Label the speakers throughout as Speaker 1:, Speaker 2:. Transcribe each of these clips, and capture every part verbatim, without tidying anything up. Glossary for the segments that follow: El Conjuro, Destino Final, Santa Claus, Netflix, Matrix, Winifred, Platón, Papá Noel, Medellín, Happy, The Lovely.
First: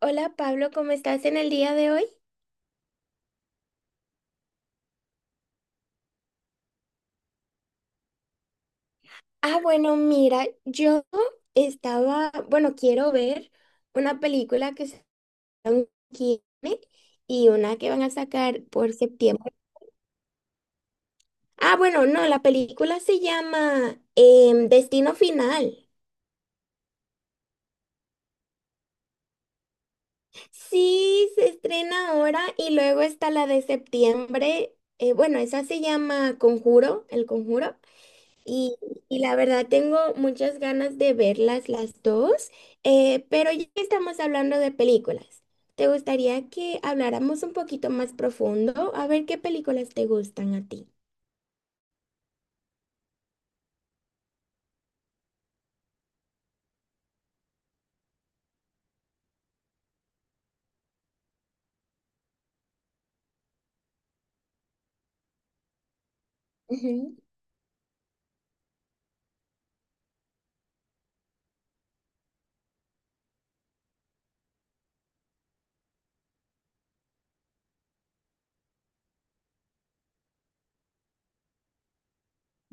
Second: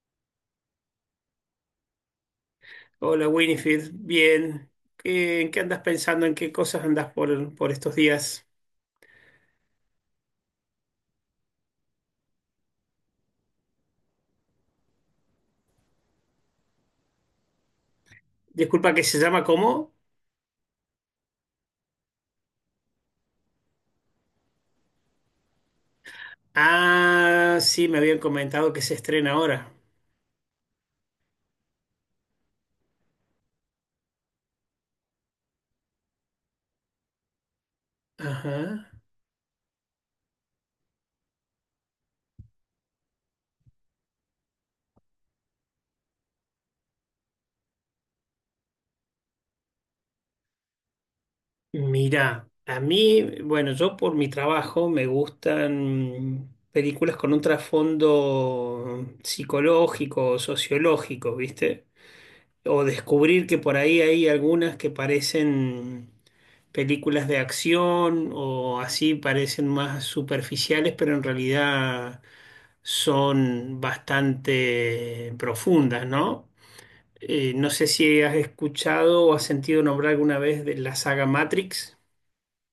Speaker 1: Hola Pablo, ¿cómo estás en el día de hoy?
Speaker 2: Hola Winifred, bien. ¿Qué- En qué andas pensando? ¿En qué cosas andas por, por estos días?
Speaker 1: Ah, bueno, mira, yo estaba, bueno, quiero ver una película que sacaron aquí y una que van a sacar
Speaker 2: Disculpa,
Speaker 1: por
Speaker 2: ¿que se llama
Speaker 1: septiembre.
Speaker 2: cómo?
Speaker 1: Ah, bueno, no, la película se llama em, Destino Final.
Speaker 2: Ah, sí, me habían comentado que se estrena ahora.
Speaker 1: Sí, se estrena ahora y luego está la de septiembre. eh, bueno, esa se llama Conjuro, El Conjuro. Y,
Speaker 2: Ajá.
Speaker 1: y la verdad tengo muchas ganas de verlas las dos, eh, pero ya que estamos hablando de películas, ¿te gustaría que habláramos un poquito más profundo? A ver qué películas te gustan a ti.
Speaker 2: Mira, a mí, bueno, yo por mi trabajo me gustan películas con un trasfondo psicológico, sociológico, ¿viste? O descubrir que por ahí hay algunas que parecen
Speaker 1: Ujú.
Speaker 2: películas de acción o así parecen más superficiales, pero en realidad son bastante profundas, ¿no? Eh, no sé si has escuchado o has sentido nombrar alguna vez de la saga Matrix.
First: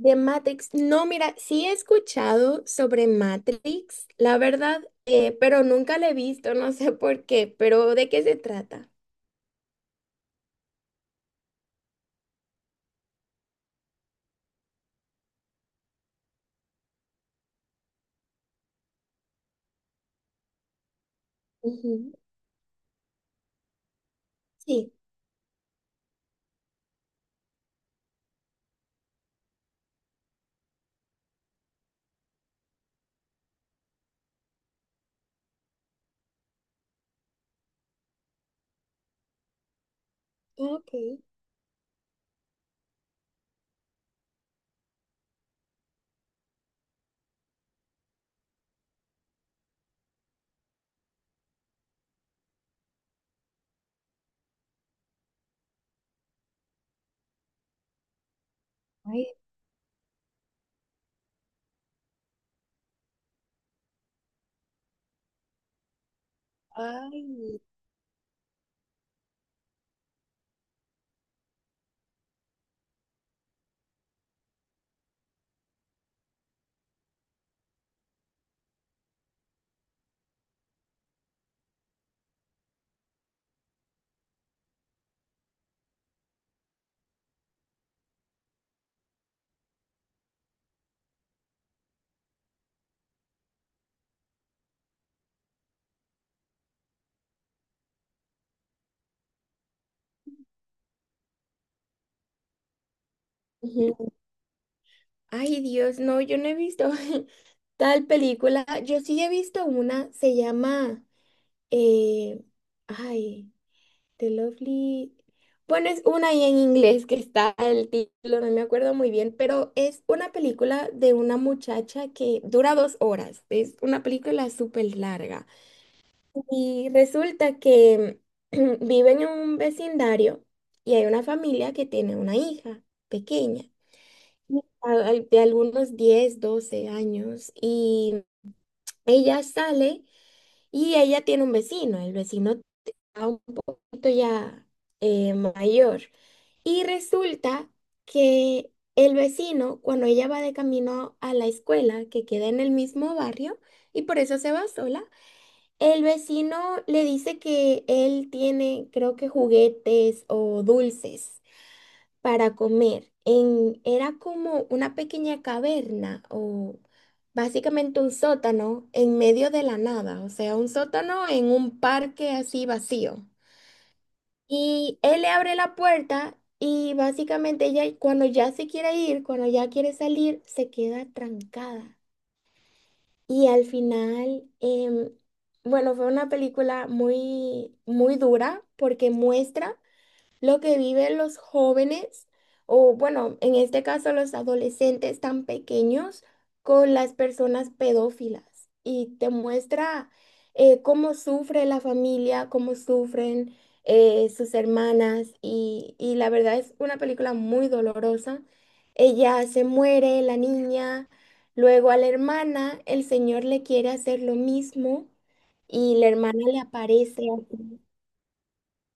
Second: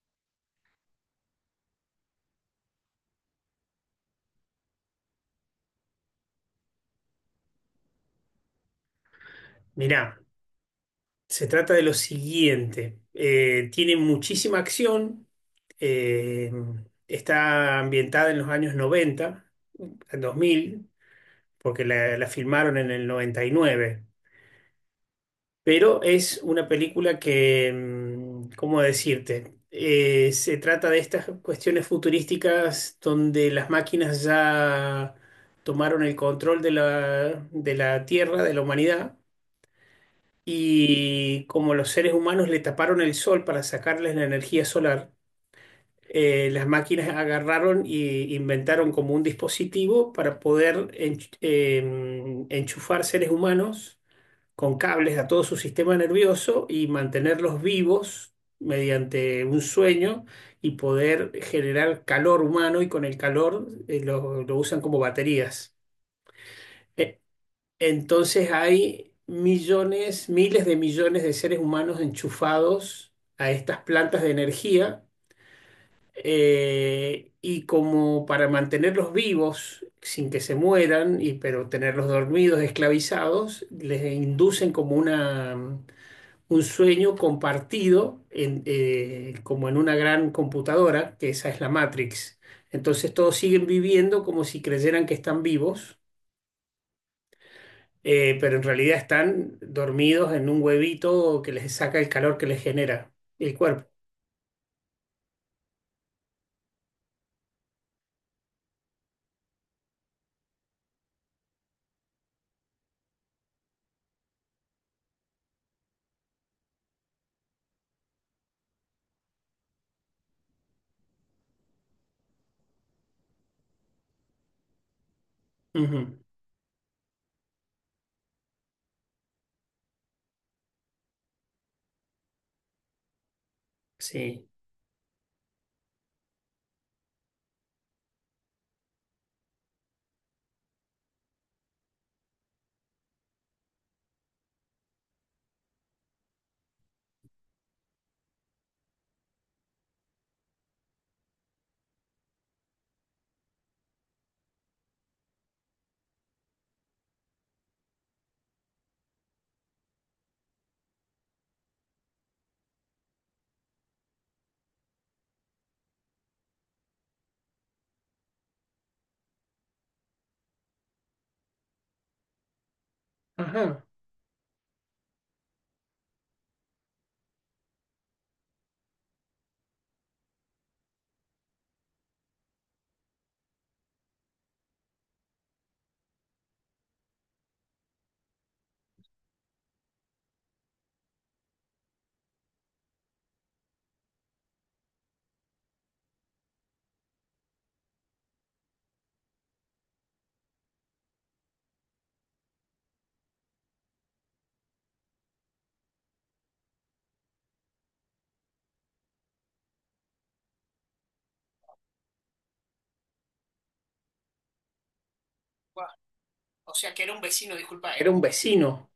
Speaker 1: De Matrix, no, mira, sí he escuchado sobre Matrix, la verdad, eh, pero nunca la he visto, no sé por qué, pero ¿de qué se trata?
Speaker 2: Mirá, se trata de lo siguiente. Eh, tiene muchísima acción. eh, Está ambientada en los años noventa en dos mil, porque
Speaker 1: Ujú.
Speaker 2: la, la filmaron en el noventa y nueve.
Speaker 1: Sí,
Speaker 2: Pero es una película que, mm, ¿cómo decirte? Eh, se trata de estas cuestiones futurísticas donde las máquinas ya tomaron el control de la, de la Tierra, de la humanidad,
Speaker 1: ok.
Speaker 2: y como los seres humanos le taparon el sol para sacarles la energía solar, eh, las máquinas agarraron y inventaron como un dispositivo para poder ench- em, enchufar seres humanos con cables a todo su sistema nervioso y mantenerlos vivos
Speaker 1: Ay,
Speaker 2: mediante un sueño y poder generar calor humano y con el calor eh, lo, lo usan como baterías. E-
Speaker 1: ay,
Speaker 2: Entonces hay millones, miles de millones de seres humanos enchufados a estas plantas de energía, eh, y como para mantenerlos vivos sin que se mueran, y, pero tenerlos dormidos, esclavizados, les inducen como una un sueño compartido en, eh, como en una gran computadora, que esa es la Matrix. Entonces todos siguen viviendo como si creyeran que están vivos, eh, pero en realidad están dormidos en un huevito que les saca el calor que les genera el cuerpo.
Speaker 1: ujú. Ay, Dios, no, yo no he visto. Tal película, yo sí he visto una, se llama, eh, ay, The Lovely. Bueno, es una ahí en inglés que está el título, no me acuerdo muy bien, pero es una película de una muchacha que dura dos horas. Es una película súper larga.
Speaker 2: Ujú.
Speaker 1: Y resulta que vive en un vecindario y hay una familia que tiene una hija pequeña,
Speaker 2: Sí.
Speaker 1: a- al- de algunos diez doce años, y ella sale. Y ella tiene un vecino, el vecino está un poquito ya eh, mayor. Y resulta que el vecino, cuando ella va de camino a la escuela, que queda en el mismo barrio, y por eso se va sola, el vecino le dice que él tiene, creo que juguetes o dulces para comer. En, era como una pequeña caverna o básicamente un sótano en medio de la nada, o sea, un sótano en un parque así vacío.
Speaker 2: Ajá.
Speaker 1: Y él le abre la puerta y básicamente ella cuando ya se quiere ir, cuando ya quiere salir, se queda trancada. Y al final, em, bueno, fue una película muy, muy dura porque muestra lo que viven los jóvenes, o bueno, en este caso los adolescentes tan pequeños, con las personas pedófilas. Y te muestra eh, cómo sufre la familia, cómo sufren eh, sus hermanas. Y, y la verdad es una película muy dolorosa. Ella se muere, la niña. Luego a la hermana, el señor le quiere hacer lo mismo
Speaker 2: Guau.
Speaker 1: y la hermana le
Speaker 2: O sea, que era un
Speaker 1: aparece
Speaker 2: vecino,
Speaker 1: así.
Speaker 2: disculpa, era un un... vecino,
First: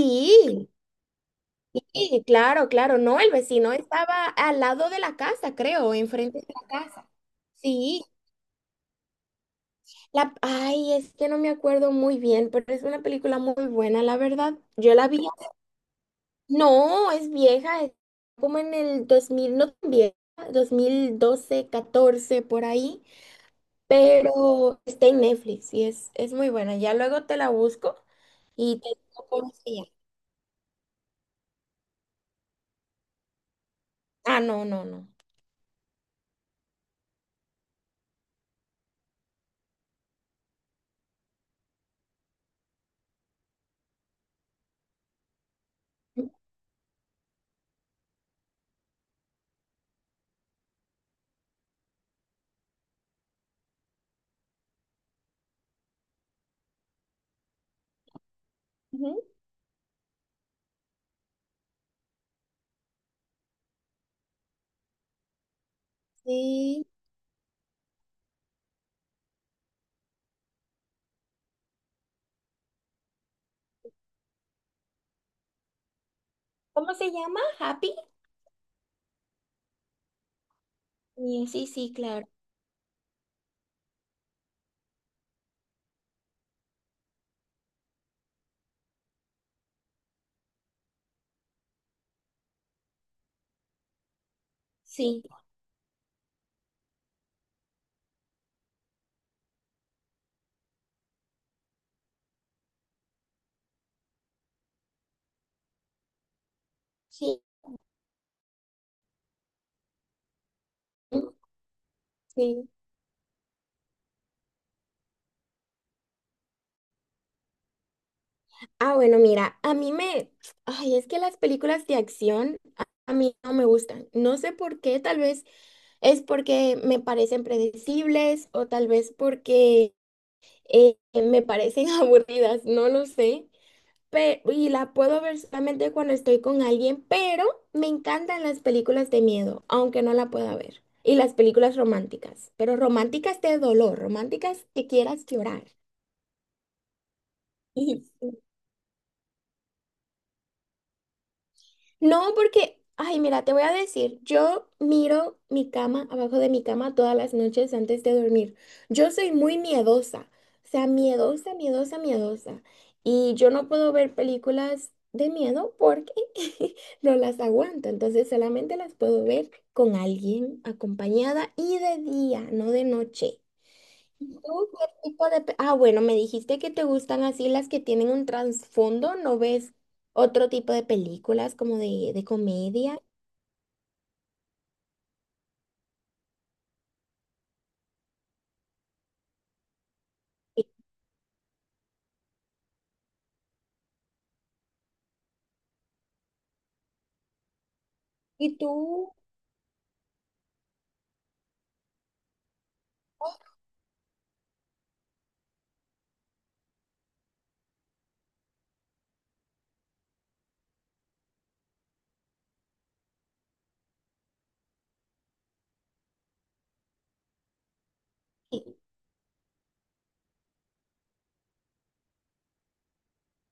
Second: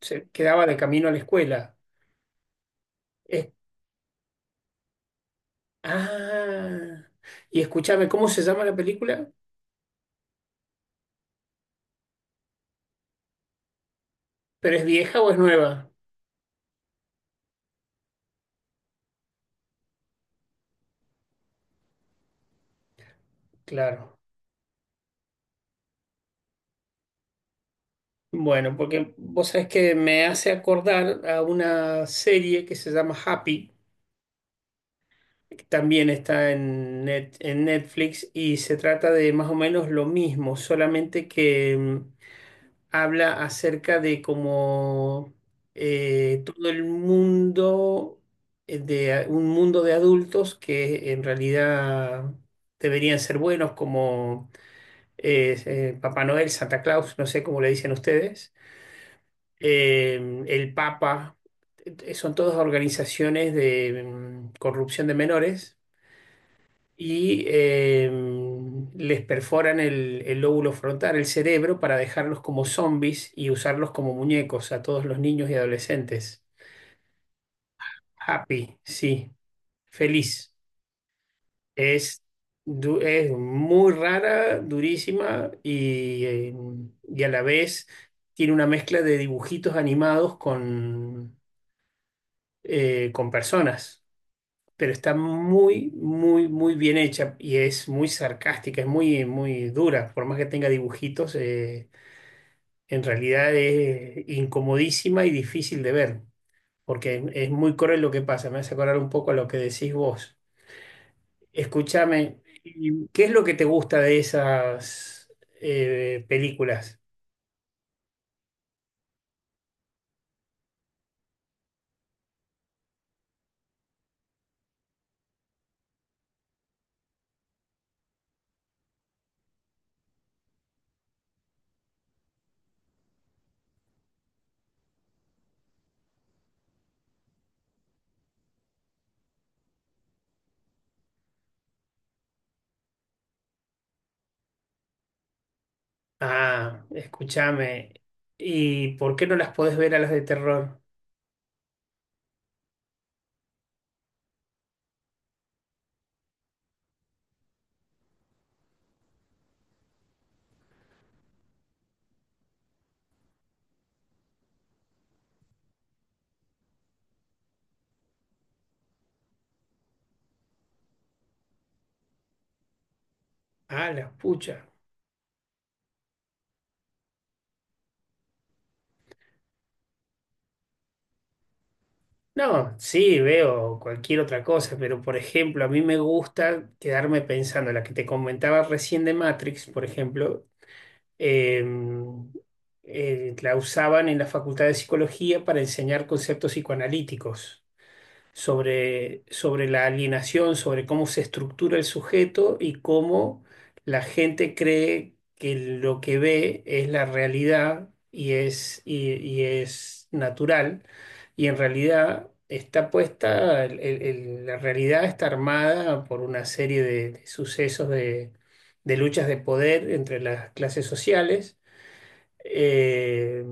Speaker 2: se quedaba de camino a la escuela.
Speaker 1: sí, claro, claro, no, el
Speaker 2: Es-
Speaker 1: vecino estaba al lado de la casa, creo, enfrente de la
Speaker 2: ah,
Speaker 1: casa.
Speaker 2: y
Speaker 1: Sí,
Speaker 2: escúchame, ¿cómo se llama la película?
Speaker 1: la, ay, es que no me acuerdo muy bien, pero es una película muy buena, la verdad.
Speaker 2: ¿Pero es
Speaker 1: Yo la
Speaker 2: vieja
Speaker 1: vi,
Speaker 2: o es nueva?
Speaker 1: no, es vieja, es como en el dos mil, no tan vieja, dos mil doce, catorce, por ahí,
Speaker 2: Claro.
Speaker 1: pero está en Netflix y es, es muy buena. Ya luego te la busco
Speaker 2: Bueno,
Speaker 1: y te
Speaker 2: porque
Speaker 1: digo
Speaker 2: vos
Speaker 1: cómo
Speaker 2: sabés
Speaker 1: se llama.
Speaker 2: que me hace acordar a una serie que se llama Happy,
Speaker 1: Ah, no, no, no.
Speaker 2: que también está en, net- en Netflix, y se trata de más o menos lo mismo, solamente que mm, habla acerca de cómo eh, todo el mundo, eh, de a- un mundo de adultos que en realidad deberían ser buenos, como eh, eh, Papá Noel, Santa Claus, no sé cómo le dicen ustedes,
Speaker 1: Ujú,
Speaker 2: eh, el Papa, eh, son todas organizaciones de mm, corrupción de menores,
Speaker 1: sí.
Speaker 2: y eh, les perforan el, el lóbulo frontal, el cerebro, para dejarlos como zombies y usarlos como muñecos a todos los niños y adolescentes.
Speaker 1: ¿Cómo se llama? ¿Happy?
Speaker 2: Happy, sí, feliz.
Speaker 1: Sí, sí, sí,
Speaker 2: Es,
Speaker 1: claro.
Speaker 2: du- es muy rara, durísima y, eh, y a la vez tiene una mezcla de dibujitos animados con, eh, con personas. Pero está
Speaker 1: Sí,
Speaker 2: muy, muy, muy bien hecha y es muy sarcástica, es muy, muy dura. Por más que tenga dibujitos, eh, en realidad es incomodísima y difícil de ver, porque
Speaker 1: sí,
Speaker 2: es, muy cruel lo que pasa. Me hace acordar un poco a lo que decís vos. Escúchame,
Speaker 1: sí.
Speaker 2: ¿y ¿qué es lo que te gusta de esas eh, películas?
Speaker 1: Ah, bueno, mira, a mí me... Ay, es que las películas de acción a a mí no me gustan. No sé por qué, tal vez es porque me parecen predecibles o tal vez porque eh, me parecen aburridas, no lo sé. Pero, y la puedo ver solamente cuando estoy con alguien, pero me encantan las películas de miedo, aunque no la pueda ver. Y las películas románticas, pero románticas de dolor, románticas que quieras llorar.
Speaker 2: Ah, escúchame.
Speaker 1: Y-
Speaker 2: ¿Y por qué no las podés ver a las de terror?
Speaker 1: no, porque, ay, mira, te voy a decir, yo miro mi cama, abajo de mi cama todas las noches antes de dormir. Yo soy muy miedosa, o sea, miedosa, miedosa, miedosa. Y yo no puedo ver películas de miedo porque no las aguanto. Entonces solamente las puedo ver con alguien acompañada y de día, no de noche.
Speaker 2: Ah, las
Speaker 1: Tú
Speaker 2: pucha.
Speaker 1: qué tipo de... pe- Ah, bueno, me dijiste que te gustan así las que tienen un trasfondo, ¿no ves otro tipo de películas como de, de
Speaker 2: No,
Speaker 1: comedia?
Speaker 2: sí, veo cualquier otra cosa, pero por ejemplo, a mí me gusta quedarme pensando, la que te comentaba recién de Matrix, por ejemplo,
Speaker 1: ¿Y
Speaker 2: em, eh, la usaban en la Facultad de Psicología para enseñar conceptos psicoanalíticos
Speaker 1: y tú?
Speaker 2: sobre, sobre la alienación, sobre cómo se estructura el sujeto y cómo la gente cree que lo que ve es la realidad y es, y, y es natural, y en realidad está puesta, el- el- el- la realidad está armada por una serie de, de sucesos de
Speaker 1: Sí,
Speaker 2: de luchas de poder entre las clases sociales, eh,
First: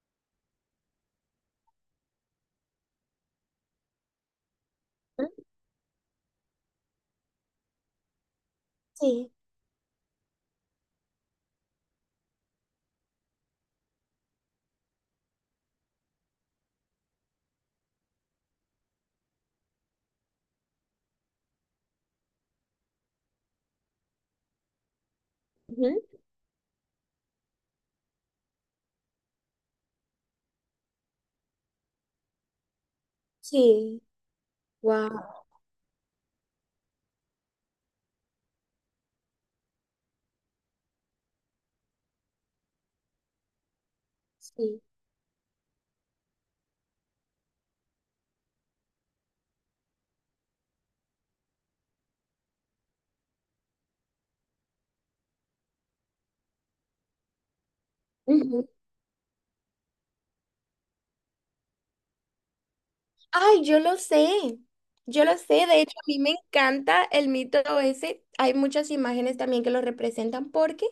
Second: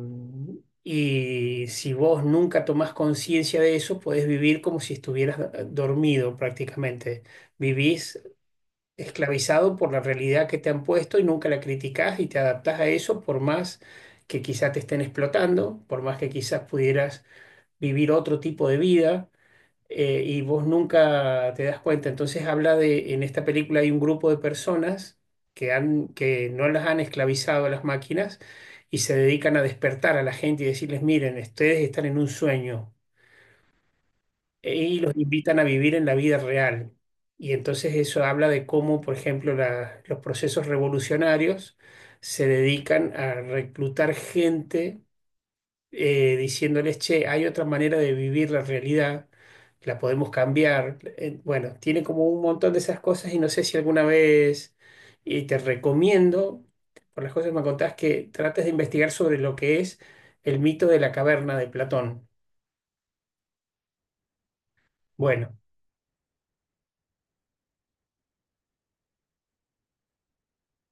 Speaker 2: y si vos nunca tomás conciencia de eso, podés vivir como si
Speaker 1: ah,
Speaker 2: estuvieras do- dormido prácticamente. Vivís
Speaker 1: sí.
Speaker 2: esclavizado por la realidad que te han puesto y nunca la criticás y te adaptás a eso por más que quizás te estén explotando, por más que quizás pudieras vivir otro tipo de vida, eh, y vos nunca te das cuenta. Entonces habla de, en esta película hay un grupo de personas que
Speaker 1: Ujú,
Speaker 2: han, que no las han esclavizado a las máquinas, y se dedican a despertar a la gente y decirles, miren, ustedes están en un sueño,
Speaker 1: sí.
Speaker 2: eh, y los
Speaker 1: Wow.
Speaker 2: invitan a vivir en la vida real. Y entonces eso habla de cómo, por ejemplo, la- los procesos revolucionarios se dedican a reclutar
Speaker 1: Sí.
Speaker 2: gente, eh, diciéndoles, che, hay otra manera de vivir la realidad, la podemos cambiar. Eh, bueno, tiene como un montón de esas cosas y no sé si alguna vez, y te recomiendo, por las cosas que me contás, que trates
Speaker 1: Ujú.
Speaker 2: de investigar sobre lo que es el mito de la caverna de Platón.
Speaker 1: Ay, yo lo sé. Yo lo
Speaker 2: Bueno,
Speaker 1: sé. De hecho, a mí me encanta el mito ese. Hay muchas imágenes también que lo representan porque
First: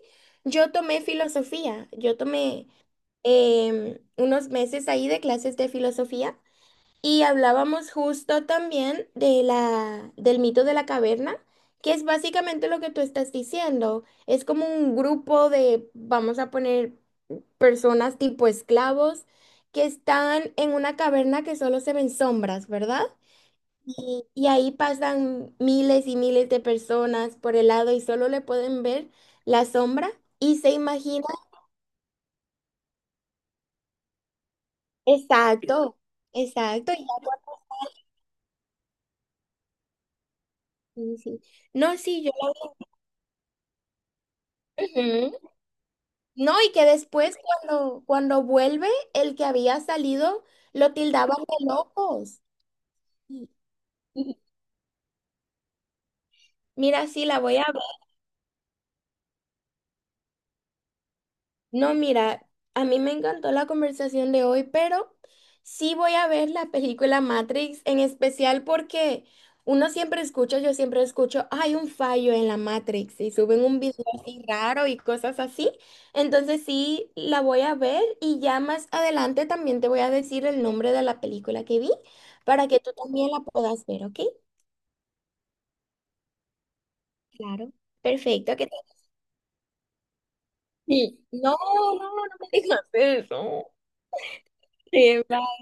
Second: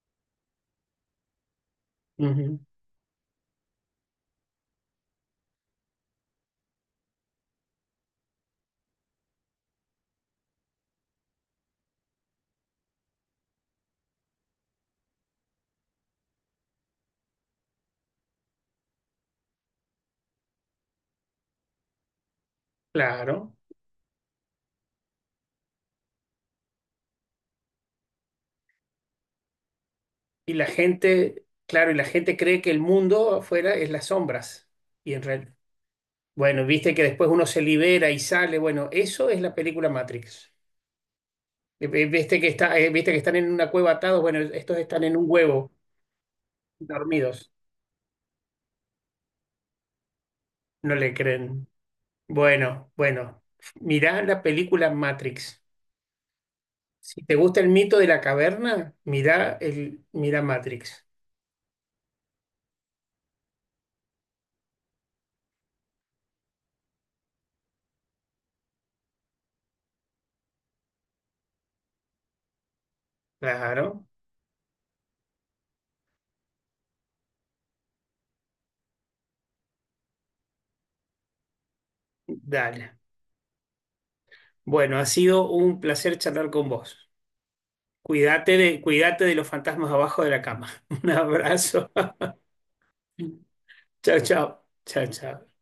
Speaker 1: yo tomé filosofía. Yo
Speaker 2: ujú,
Speaker 1: tomé em, unos meses ahí de clases de filosofía. Y hablábamos justo también de la, del mito de la caverna, que es básicamente lo que tú estás diciendo. Es como un grupo de, vamos a poner, personas tipo esclavos que están en una caverna que solo se ven sombras, ¿verdad?
Speaker 2: claro.
Speaker 1: Y, y ahí pasan miles y miles de personas por el lado y solo le pueden ver la sombra
Speaker 2: Y
Speaker 1: y
Speaker 2: la
Speaker 1: se imagina.
Speaker 2: gente, claro, y la gente cree que el mundo afuera es las sombras. Y en realidad,
Speaker 1: Exacto,
Speaker 2: bueno,
Speaker 1: exacto.
Speaker 2: viste
Speaker 1: Ya,
Speaker 2: que después uno se libera y sale. Bueno, eso es la película Matrix.
Speaker 1: sí, sí.
Speaker 2: Eh,
Speaker 1: No,
Speaker 2: eh,
Speaker 1: sí, yo
Speaker 2: Viste que está,
Speaker 1: la...
Speaker 2: eh, viste que están en una cueva atados. Bueno, estos están en un
Speaker 1: Ujú.
Speaker 2: huevo,
Speaker 1: No, y que después
Speaker 2: dormidos.
Speaker 1: cuando, cuando vuelve, el que había salido lo
Speaker 2: No le
Speaker 1: tildaban de
Speaker 2: creen.
Speaker 1: locos.
Speaker 2: Bueno, bueno. Mirá la película Matrix.
Speaker 1: Mira,
Speaker 2: Si
Speaker 1: sí,
Speaker 2: te
Speaker 1: la voy
Speaker 2: gusta
Speaker 1: a
Speaker 2: el mito de la caverna, mirá el, mirá Matrix.
Speaker 1: no, mira, a mí me encantó la conversación de hoy, pero sí voy a ver la película Matrix, en especial porque uno siempre escucha, yo siempre escucho, hay un fallo en la Matrix y suben un
Speaker 2: Claro.
Speaker 1: video así raro y cosas así. Entonces sí, la voy a ver y ya más adelante también te voy a decir el nombre de la película que vi para que tú
Speaker 2: Dale.
Speaker 1: también la puedas ver, ¿ok?
Speaker 2: Bueno, ha sido un placer charlar con vos.
Speaker 1: Claro. Perfecto,
Speaker 2: Cuídate
Speaker 1: ¿qué tal?
Speaker 2: de, cuídate de los fantasmas abajo de la cama. Un
Speaker 1: Sí. No,
Speaker 2: abrazo.
Speaker 1: no, no me digas eso.
Speaker 2: Chao, chao. Chao,
Speaker 1: Sí,
Speaker 2: chao.